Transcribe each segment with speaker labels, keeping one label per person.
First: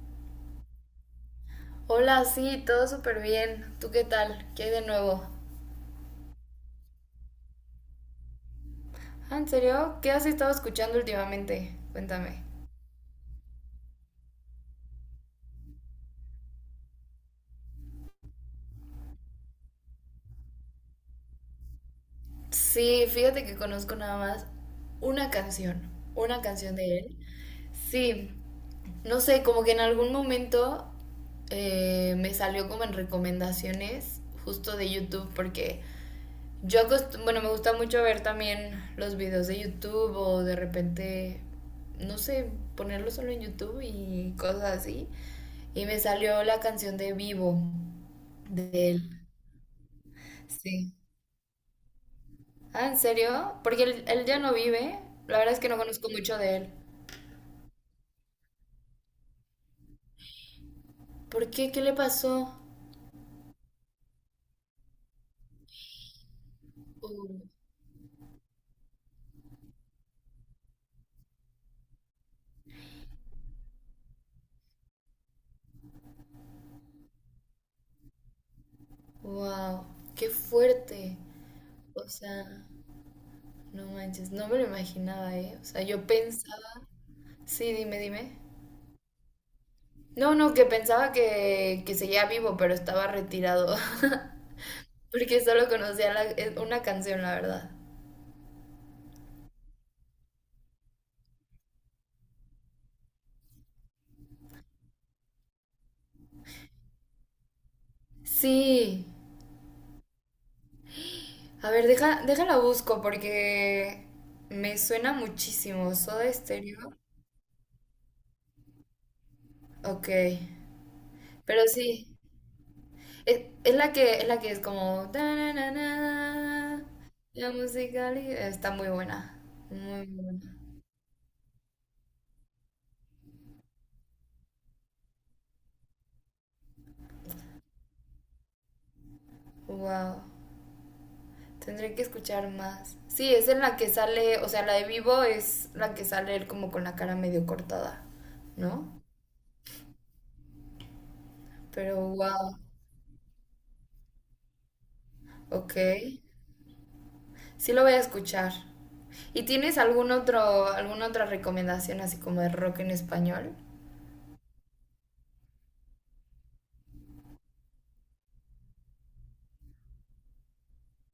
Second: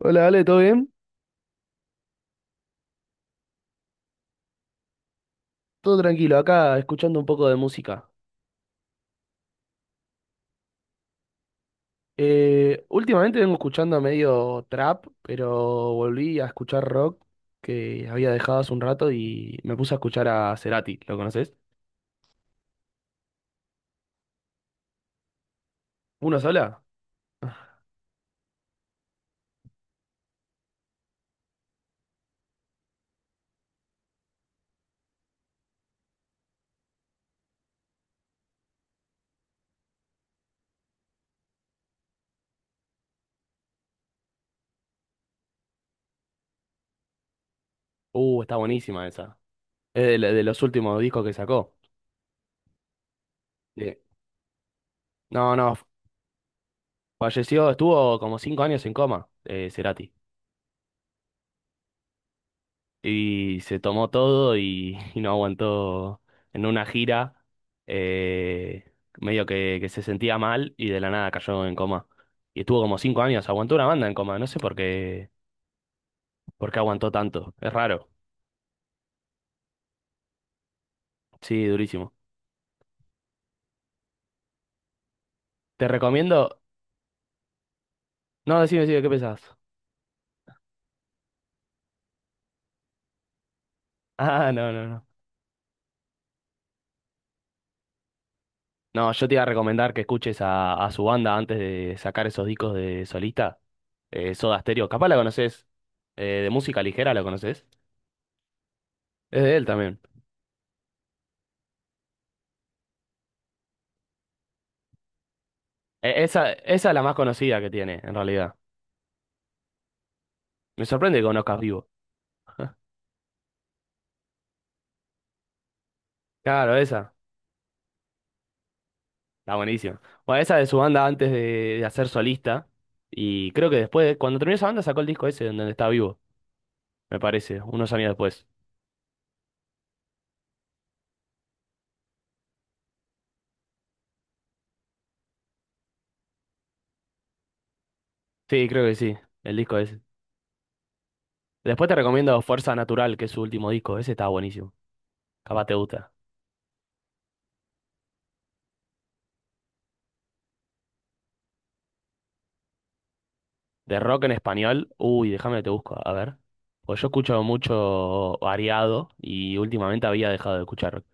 Speaker 1: Hola, Ale, ¿todo bien?
Speaker 2: Hola, sí, todo súper bien. ¿Tú qué tal? ¿Qué hay de nuevo?
Speaker 1: Todo tranquilo, acá escuchando un poco de música.
Speaker 2: Ah, ¿en serio? ¿Qué has estado escuchando últimamente? Cuéntame.
Speaker 1: Últimamente vengo escuchando medio trap, pero volví a escuchar rock que había dejado hace un rato y me puse a escuchar a Cerati, ¿lo conoces?
Speaker 2: Sí, fíjate que conozco nada más una canción,
Speaker 1: ¿Una
Speaker 2: una canción
Speaker 1: sola?
Speaker 2: de él. Sí, no sé, como que en algún momento me salió como en recomendaciones justo de YouTube porque bueno, me gusta mucho ver también los videos de YouTube o de repente, no sé, ponerlo solo en YouTube y cosas así. Y me salió la canción de Vivo
Speaker 1: Está
Speaker 2: de
Speaker 1: buenísima
Speaker 2: él.
Speaker 1: esa. Es de los
Speaker 2: Sí.
Speaker 1: últimos discos que sacó.
Speaker 2: Ah, ¿en serio? Porque
Speaker 1: Sí.
Speaker 2: él ya no vive. La verdad
Speaker 1: No,
Speaker 2: es que
Speaker 1: no,
Speaker 2: no conozco mucho de él.
Speaker 1: falleció, estuvo como 5 años en coma, Cerati.
Speaker 2: ¿Por qué? ¿Qué le pasó?
Speaker 1: Y se tomó todo y, y no aguantó en una gira,
Speaker 2: Oh,
Speaker 1: eh, medio que se sentía mal y de la nada cayó en coma. Y estuvo como cinco años, aguantó una banda en coma, no sé por qué aguantó tanto, es raro,
Speaker 2: wow, qué fuerte.
Speaker 1: sí,
Speaker 2: O
Speaker 1: durísimo.
Speaker 2: sea, no manches, no me lo imaginaba, ¿eh? O sea,
Speaker 1: Te
Speaker 2: yo
Speaker 1: recomiendo,
Speaker 2: pensaba... Sí, dime, dime.
Speaker 1: no, decime, decime, ¿qué pensás?
Speaker 2: No, no, que pensaba que seguía vivo, pero estaba retirado.
Speaker 1: Ah, no, no, no.
Speaker 2: Porque solo conocía una canción, la verdad.
Speaker 1: No, yo te iba a recomendar que escuches a su banda antes de sacar esos discos de solista, Soda Stereo, capaz la conoces, de música ligera la conoces,
Speaker 2: Sí,
Speaker 1: es de él también.
Speaker 2: a ver, deja, déjala busco porque me suena muchísimo.
Speaker 1: E-
Speaker 2: Soda
Speaker 1: Esa es
Speaker 2: Stereo.
Speaker 1: la más conocida que tiene, en realidad.
Speaker 2: Ok.
Speaker 1: Me sorprende que conozcas
Speaker 2: Pero
Speaker 1: Vivo.
Speaker 2: sí. Es la que es la que es como
Speaker 1: Claro,
Speaker 2: "Ta-na-na-na".
Speaker 1: esa.
Speaker 2: La musical está muy buena.
Speaker 1: Está buenísima.
Speaker 2: Muy
Speaker 1: Bueno, esa
Speaker 2: buena.
Speaker 1: de su banda antes de hacer solista. Y creo que después, cuando terminó esa banda, sacó el disco ese donde está Vivo, me parece, unos años después.
Speaker 2: Wow. Tendré que escuchar más. Sí, es en la que sale. O sea, la de Vivo es la que sale él como con la cara medio cortada.
Speaker 1: Sí, creo que
Speaker 2: ¿No?
Speaker 1: sí, el disco ese. Después te
Speaker 2: Pero
Speaker 1: recomiendo
Speaker 2: wow.
Speaker 1: Fuerza Natural, que es su último disco. Ese está buenísimo. Capaz te
Speaker 2: Ok.
Speaker 1: gusta.
Speaker 2: Sí lo voy a escuchar. ¿Y tienes algún otro, alguna otra recomendación así como de rock en español?
Speaker 1: De rock en español. Uy, déjame que te busco. A ver. Pues yo escucho mucho variado y últimamente había dejado de escuchar.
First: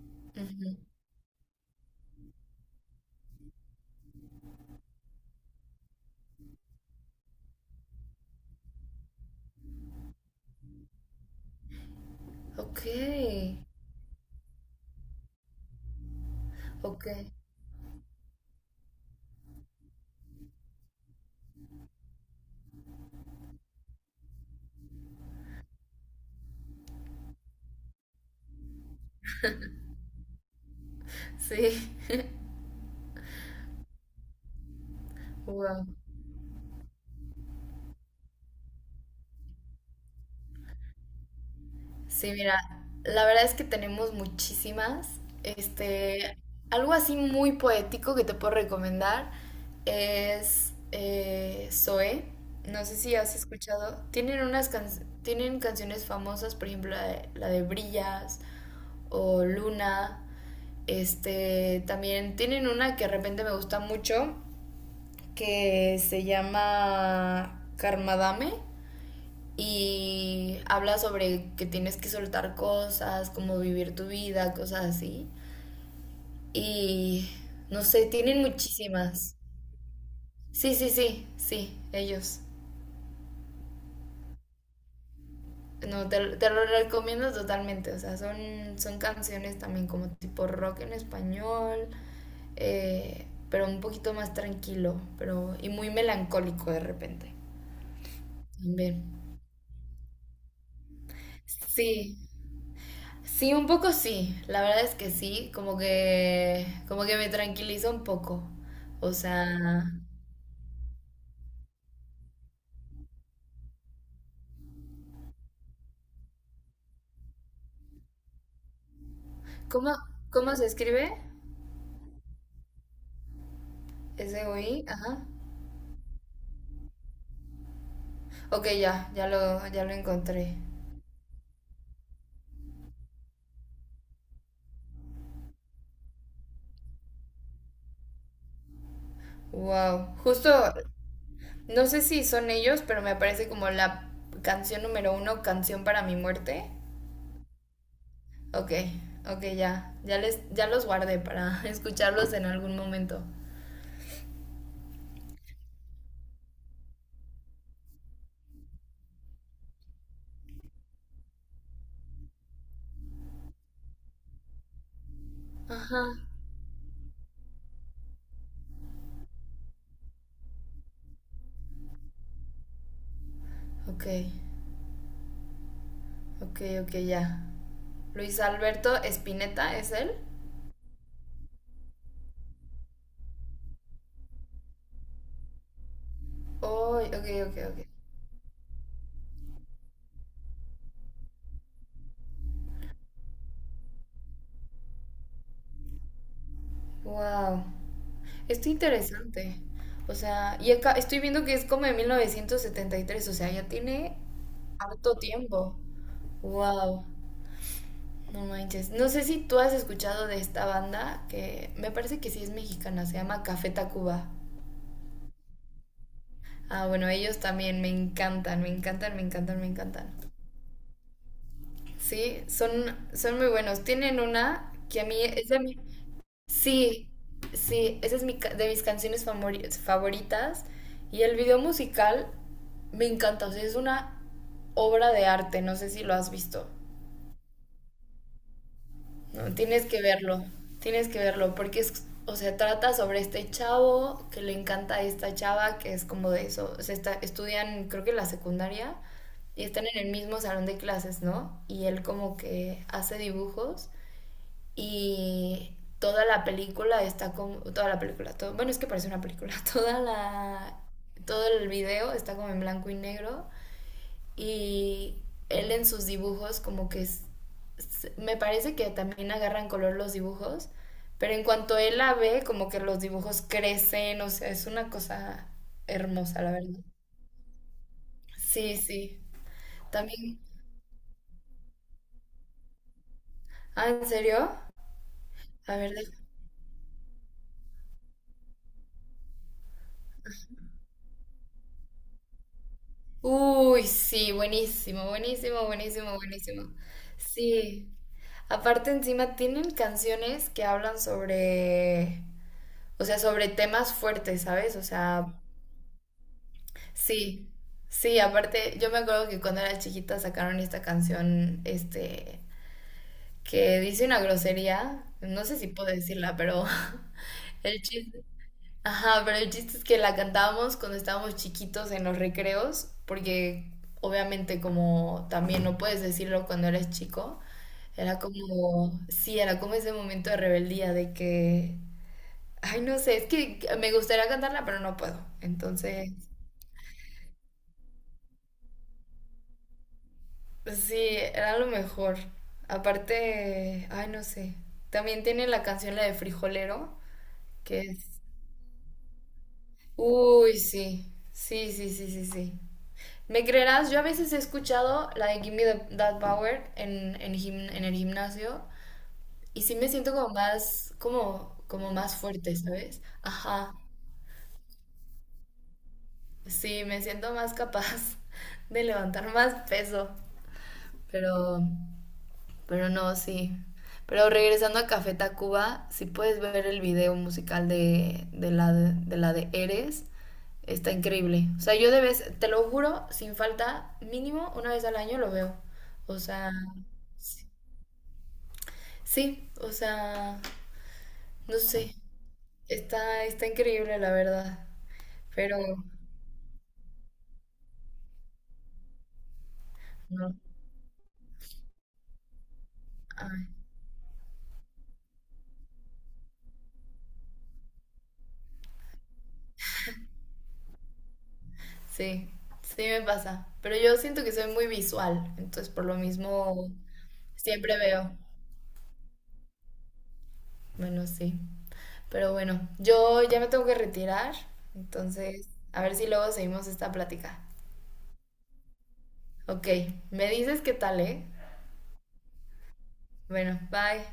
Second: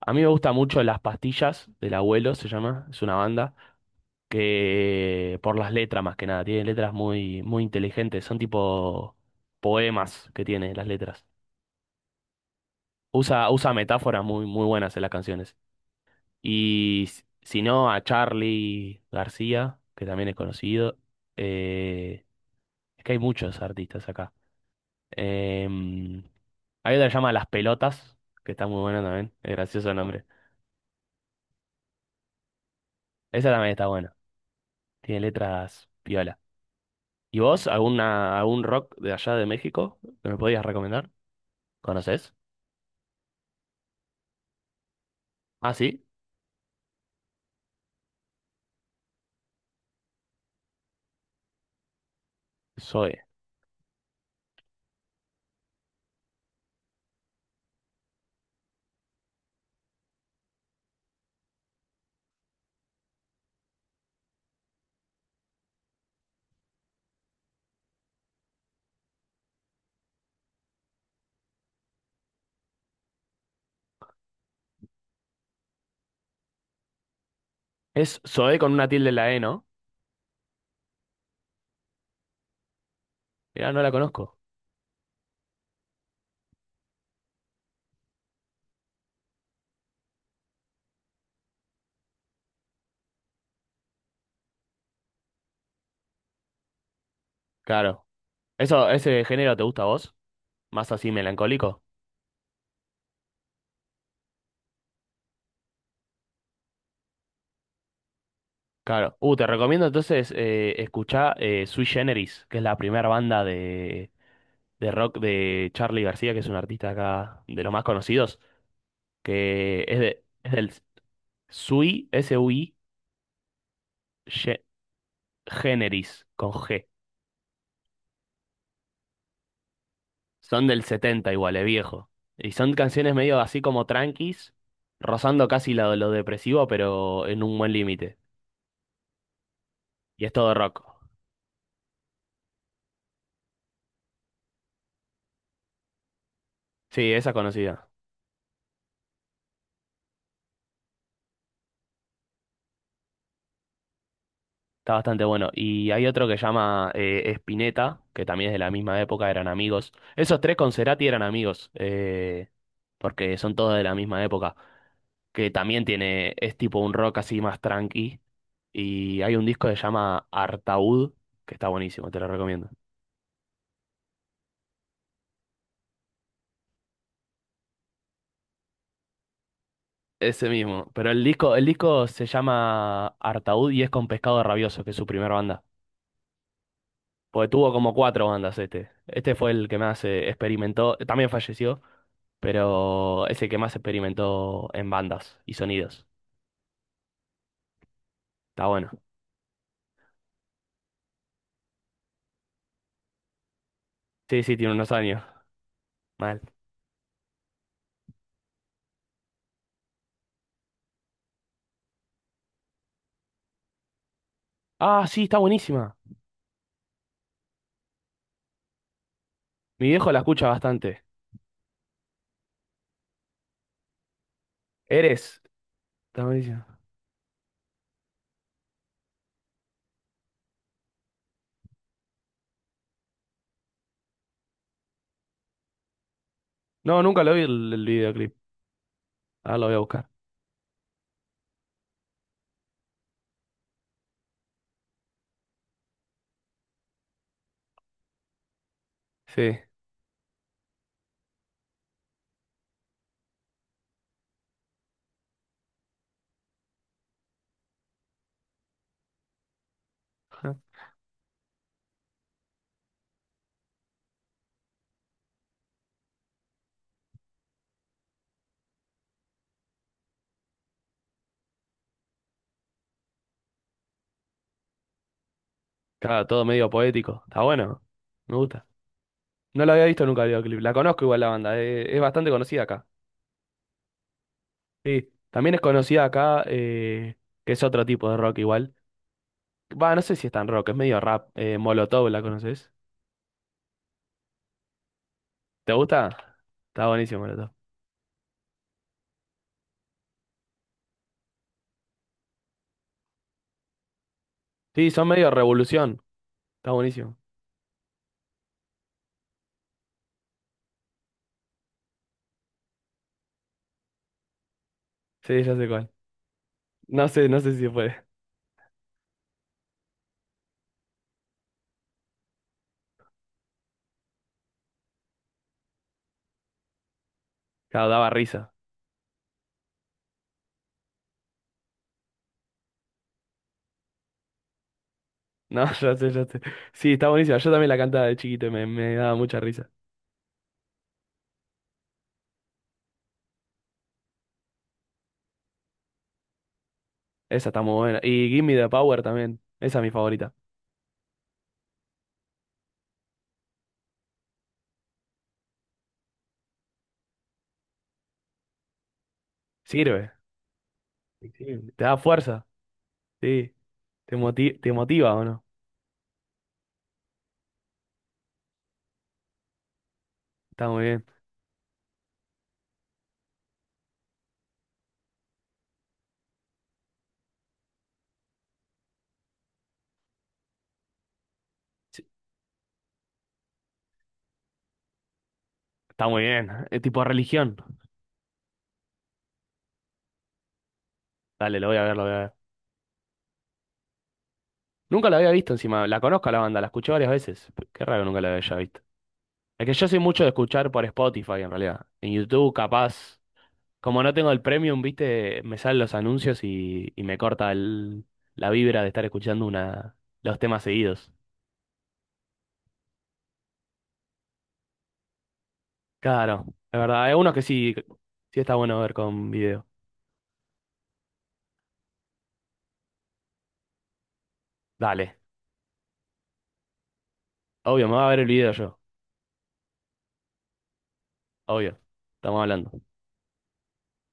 Speaker 1: A mí me gusta
Speaker 2: Ujú.
Speaker 1: mucho Las Pastillas del Abuelo, se llama, es una banda, que por las letras más que nada, tiene letras muy, muy inteligentes, son tipo poemas que tiene las letras.
Speaker 2: Ok,
Speaker 1: Usa metáforas muy, muy buenas en las canciones. Y
Speaker 2: ok,
Speaker 1: s- si no, a Charlie García, que también es conocido, eh, es que hay muchos artistas acá. Em, hay otra que se llama Las Pelotas, que está muy buena también, es gracioso el nombre.
Speaker 2: sí,
Speaker 1: Esa también está buena, tiene
Speaker 2: wow.
Speaker 1: letras piola. ¿Y vos, alguna, algún rock de allá de México que me podías recomendar?
Speaker 2: Sí,
Speaker 1: ¿Conoces?
Speaker 2: mira, la verdad es que tenemos muchísimas.
Speaker 1: Ah, sí,
Speaker 2: Este, algo así muy poético que te puedo recomendar es Zoé. No sé si
Speaker 1: Zoe.
Speaker 2: has escuchado. Tienen tienen canciones famosas, por ejemplo, la de Brillas o Luna. Este, también tienen una que de repente me gusta mucho, que se llama Karmadame y habla sobre que tienes que soltar cosas, como vivir tu vida, cosas así. Y no sé,
Speaker 1: ¿Es
Speaker 2: tienen
Speaker 1: Zoe con una tilde en la
Speaker 2: muchísimas.
Speaker 1: E, no?
Speaker 2: Sí, sí, sí, sí, ellos.
Speaker 1: Mirá, no la conozco.
Speaker 2: No, te lo recomiendo totalmente. O sea, son, son canciones también como tipo rock en español, pero un poquito más tranquilo pero, y muy melancólico de repente.
Speaker 1: Claro. Eso,
Speaker 2: Bien.
Speaker 1: ¿ese género te gusta a vos? ¿Más así melancólico?
Speaker 2: Sí, sí, un poco sí. La verdad es que sí, como que me tranquiliza un poco. O
Speaker 1: Claro. Te recomiendo
Speaker 2: sea,
Speaker 1: entonces escuchar Sui Generis, que es la primera banda de rock de Charly García, que es un artista acá de los más conocidos, que
Speaker 2: ¿cómo,
Speaker 1: es, de, es
Speaker 2: cómo se
Speaker 1: del
Speaker 2: escribe?
Speaker 1: Sui, S-U-I, Ge-
Speaker 2: S-O-I, ajá.
Speaker 1: Generis, con G.
Speaker 2: Ok, ya, ya lo encontré.
Speaker 1: Son del 70 igual, es viejo. Y son canciones medio así como tranquis, rozando casi lo depresivo, pero en un buen límite.
Speaker 2: Wow,
Speaker 1: Y es
Speaker 2: justo.
Speaker 1: todo rock.
Speaker 2: No sé si son ellos, pero me aparece como la canción número uno, canción para mi muerte.
Speaker 1: Sí, esa es conocida.
Speaker 2: Ok, ok, ya. Ya, les, ya los guardé para escucharlos en algún momento.
Speaker 1: Está bastante bueno. Y hay otro que llama Spinetta, que también es de la misma época, eran amigos. Esos tres con Cerati eran amigos, porque son todos de la misma época. Que también
Speaker 2: Ajá.
Speaker 1: tiene, es tipo un rock así más tranqui. Y hay un disco que se llama Artaud, que está buenísimo, te lo recomiendo.
Speaker 2: Ok, ok, ok, ya. Luis Alberto Spinetta, ¿es él?
Speaker 1: Ese mismo. Pero el disco se llama Artaud y es con Pescado Rabioso, que es su primera banda.
Speaker 2: Oh, ok,
Speaker 1: Porque
Speaker 2: ok,
Speaker 1: tuvo
Speaker 2: ok.
Speaker 1: como 4 bandas este. Este fue el que más experimentó. También falleció, pero es el que más experimentó en bandas y sonidos.
Speaker 2: Wow.
Speaker 1: Está
Speaker 2: Esto
Speaker 1: bueno.
Speaker 2: interesante. O sea, y acá estoy viendo que es como de 1973, o sea, ya tiene
Speaker 1: Sí, sí, tiene unos
Speaker 2: harto
Speaker 1: años.
Speaker 2: tiempo.
Speaker 1: Mal.
Speaker 2: Wow. No manches. No sé si tú has escuchado de esta banda que me parece que sí es mexicana, se llama Café Tacuba.
Speaker 1: Ah, sí, está buenísima.
Speaker 2: Ah, bueno, ellos también me encantan, me encantan, me encantan, me
Speaker 1: Mi viejo
Speaker 2: encantan.
Speaker 1: la escucha bastante.
Speaker 2: Sí, son, son muy buenos. Tienen una que a mí
Speaker 1: Eres.
Speaker 2: es de mi...
Speaker 1: Está buenísima.
Speaker 2: Sí, sí, esa es de mis favoritas. Y el video musical me encanta, o sea, es una obra de arte, no sé si lo has visto.
Speaker 1: No, nunca lo vi el videoclip.
Speaker 2: No,
Speaker 1: Ahora lo voy a buscar.
Speaker 2: tienes que verlo, porque es, o sea, trata sobre este chavo que le encanta a esta chava, que es como de eso, o sea, estudian creo que la secundaria
Speaker 1: Sí.
Speaker 2: y están en el mismo salón de clases, ¿no? Y él como que hace dibujos y toda la película está como, toda la película, todo, bueno, es que parece una película, toda
Speaker 1: Ajá.
Speaker 2: la, todo el video está como en blanco y negro y él en sus dibujos como que me parece que también agarran color los dibujos, pero en cuanto él la ve como que los dibujos crecen, o sea, es una cosa
Speaker 1: Claro,
Speaker 2: hermosa,
Speaker 1: todo
Speaker 2: la
Speaker 1: medio
Speaker 2: verdad.
Speaker 1: poético. Está bueno. Me gusta.
Speaker 2: Sí, sí.
Speaker 1: No la había visto nunca el
Speaker 2: También,
Speaker 1: videoclip. La conozco igual la banda. Es bastante conocida acá.
Speaker 2: ah, ¿en serio?
Speaker 1: Sí. También es
Speaker 2: A ver,
Speaker 1: conocida
Speaker 2: deja-
Speaker 1: acá, que es otro tipo de rock igual. Va, no sé si es tan rock, es medio rap. Molotov, ¿la conoces?
Speaker 2: Uy, sí, buenísimo, buenísimo,
Speaker 1: ¿Te
Speaker 2: buenísimo,
Speaker 1: gusta?
Speaker 2: buenísimo.
Speaker 1: Está buenísimo, Molotov.
Speaker 2: Sí. Aparte encima tienen canciones que hablan sobre, o sea, sobre temas fuertes, ¿sabes? O
Speaker 1: Sí, son medio
Speaker 2: sea,
Speaker 1: revolución. Está buenísimo.
Speaker 2: sí, sí, aparte, yo me acuerdo que cuando era chiquita sacaron esta canción, este, que dice una grosería,
Speaker 1: Sí,
Speaker 2: no
Speaker 1: ya
Speaker 2: sé
Speaker 1: sé
Speaker 2: si
Speaker 1: cuál.
Speaker 2: puedo decirla, pero
Speaker 1: No sé, no sé si
Speaker 2: el
Speaker 1: fue.
Speaker 2: chiste, ajá, pero el chiste es que la cantábamos cuando estábamos chiquitos en los recreos, porque obviamente como también no puedes decirlo cuando eres chico,
Speaker 1: Claro, daba
Speaker 2: era
Speaker 1: risa.
Speaker 2: como, sí, era como ese momento de rebeldía de que, ay, no sé, es que me gustaría cantarla, pero no puedo,
Speaker 1: No, ya sé,
Speaker 2: entonces...
Speaker 1: ya sé. Sí, está buenísima. Yo también la cantaba de chiquito y me daba mucha risa.
Speaker 2: Sí, era lo mejor. Aparte, ay, no sé. También tiene la canción la de Frijolero,
Speaker 1: Esa está muy
Speaker 2: que
Speaker 1: buena.
Speaker 2: es...
Speaker 1: Y Gimme the Power también. Esa es mi favorita.
Speaker 2: Uy, sí. Sí, sí, sí, sí, sí. ¿Me creerás? Yo a veces he escuchado la de That Power en el gimnasio y sí me
Speaker 1: Sirve.
Speaker 2: siento como más,
Speaker 1: Sí,
Speaker 2: como,
Speaker 1: te
Speaker 2: como
Speaker 1: da
Speaker 2: más
Speaker 1: fuerza.
Speaker 2: fuerte, ¿sabes?
Speaker 1: Sí.
Speaker 2: Ajá.
Speaker 1: ¿Te moti- te motiva o no?
Speaker 2: Sí, me siento más capaz de levantar más peso.
Speaker 1: Está muy bien.
Speaker 2: Pero Pero no, sí. Pero regresando a Café Tacuba, si puedes ver el video musical de la de Eres, está increíble. O sea, yo de
Speaker 1: Sí,
Speaker 2: vez, te lo juro, sin falta, mínimo una vez al año lo veo.
Speaker 1: está
Speaker 2: O
Speaker 1: muy bien.
Speaker 2: sea,
Speaker 1: Es tipo religión.
Speaker 2: sí, o sea, no
Speaker 1: Dale, lo voy a
Speaker 2: sé.
Speaker 1: ver, lo voy a ver.
Speaker 2: Está, está increíble, la verdad.
Speaker 1: Nunca la había visto
Speaker 2: Pero,
Speaker 1: encima. La conozco a la banda, la escuché varias veces. P- Qué raro que nunca la haya visto. Es que yo soy mucho de
Speaker 2: no,
Speaker 1: escuchar por Spotify en realidad. En YouTube, capaz.
Speaker 2: ay,
Speaker 1: Como no tengo el premium, viste, me salen los anuncios y me corta el- la vibra de estar escuchando una, los temas seguidos.
Speaker 2: sí, sí me pasa. Pero yo siento que soy muy visual, entonces por lo
Speaker 1: Claro,
Speaker 2: mismo
Speaker 1: es verdad. Hay unos que sí,
Speaker 2: siempre veo.
Speaker 1: sí está bueno ver con video.
Speaker 2: Bueno, sí. Pero bueno, yo ya me tengo que retirar,
Speaker 1: Dale.
Speaker 2: entonces a ver si luego seguimos esta plática.
Speaker 1: Obvio, me va a ver el video yo.
Speaker 2: Ok, me dices qué tal, ¿eh?
Speaker 1: Obvio. Estamos hablando.
Speaker 2: Bueno, bye.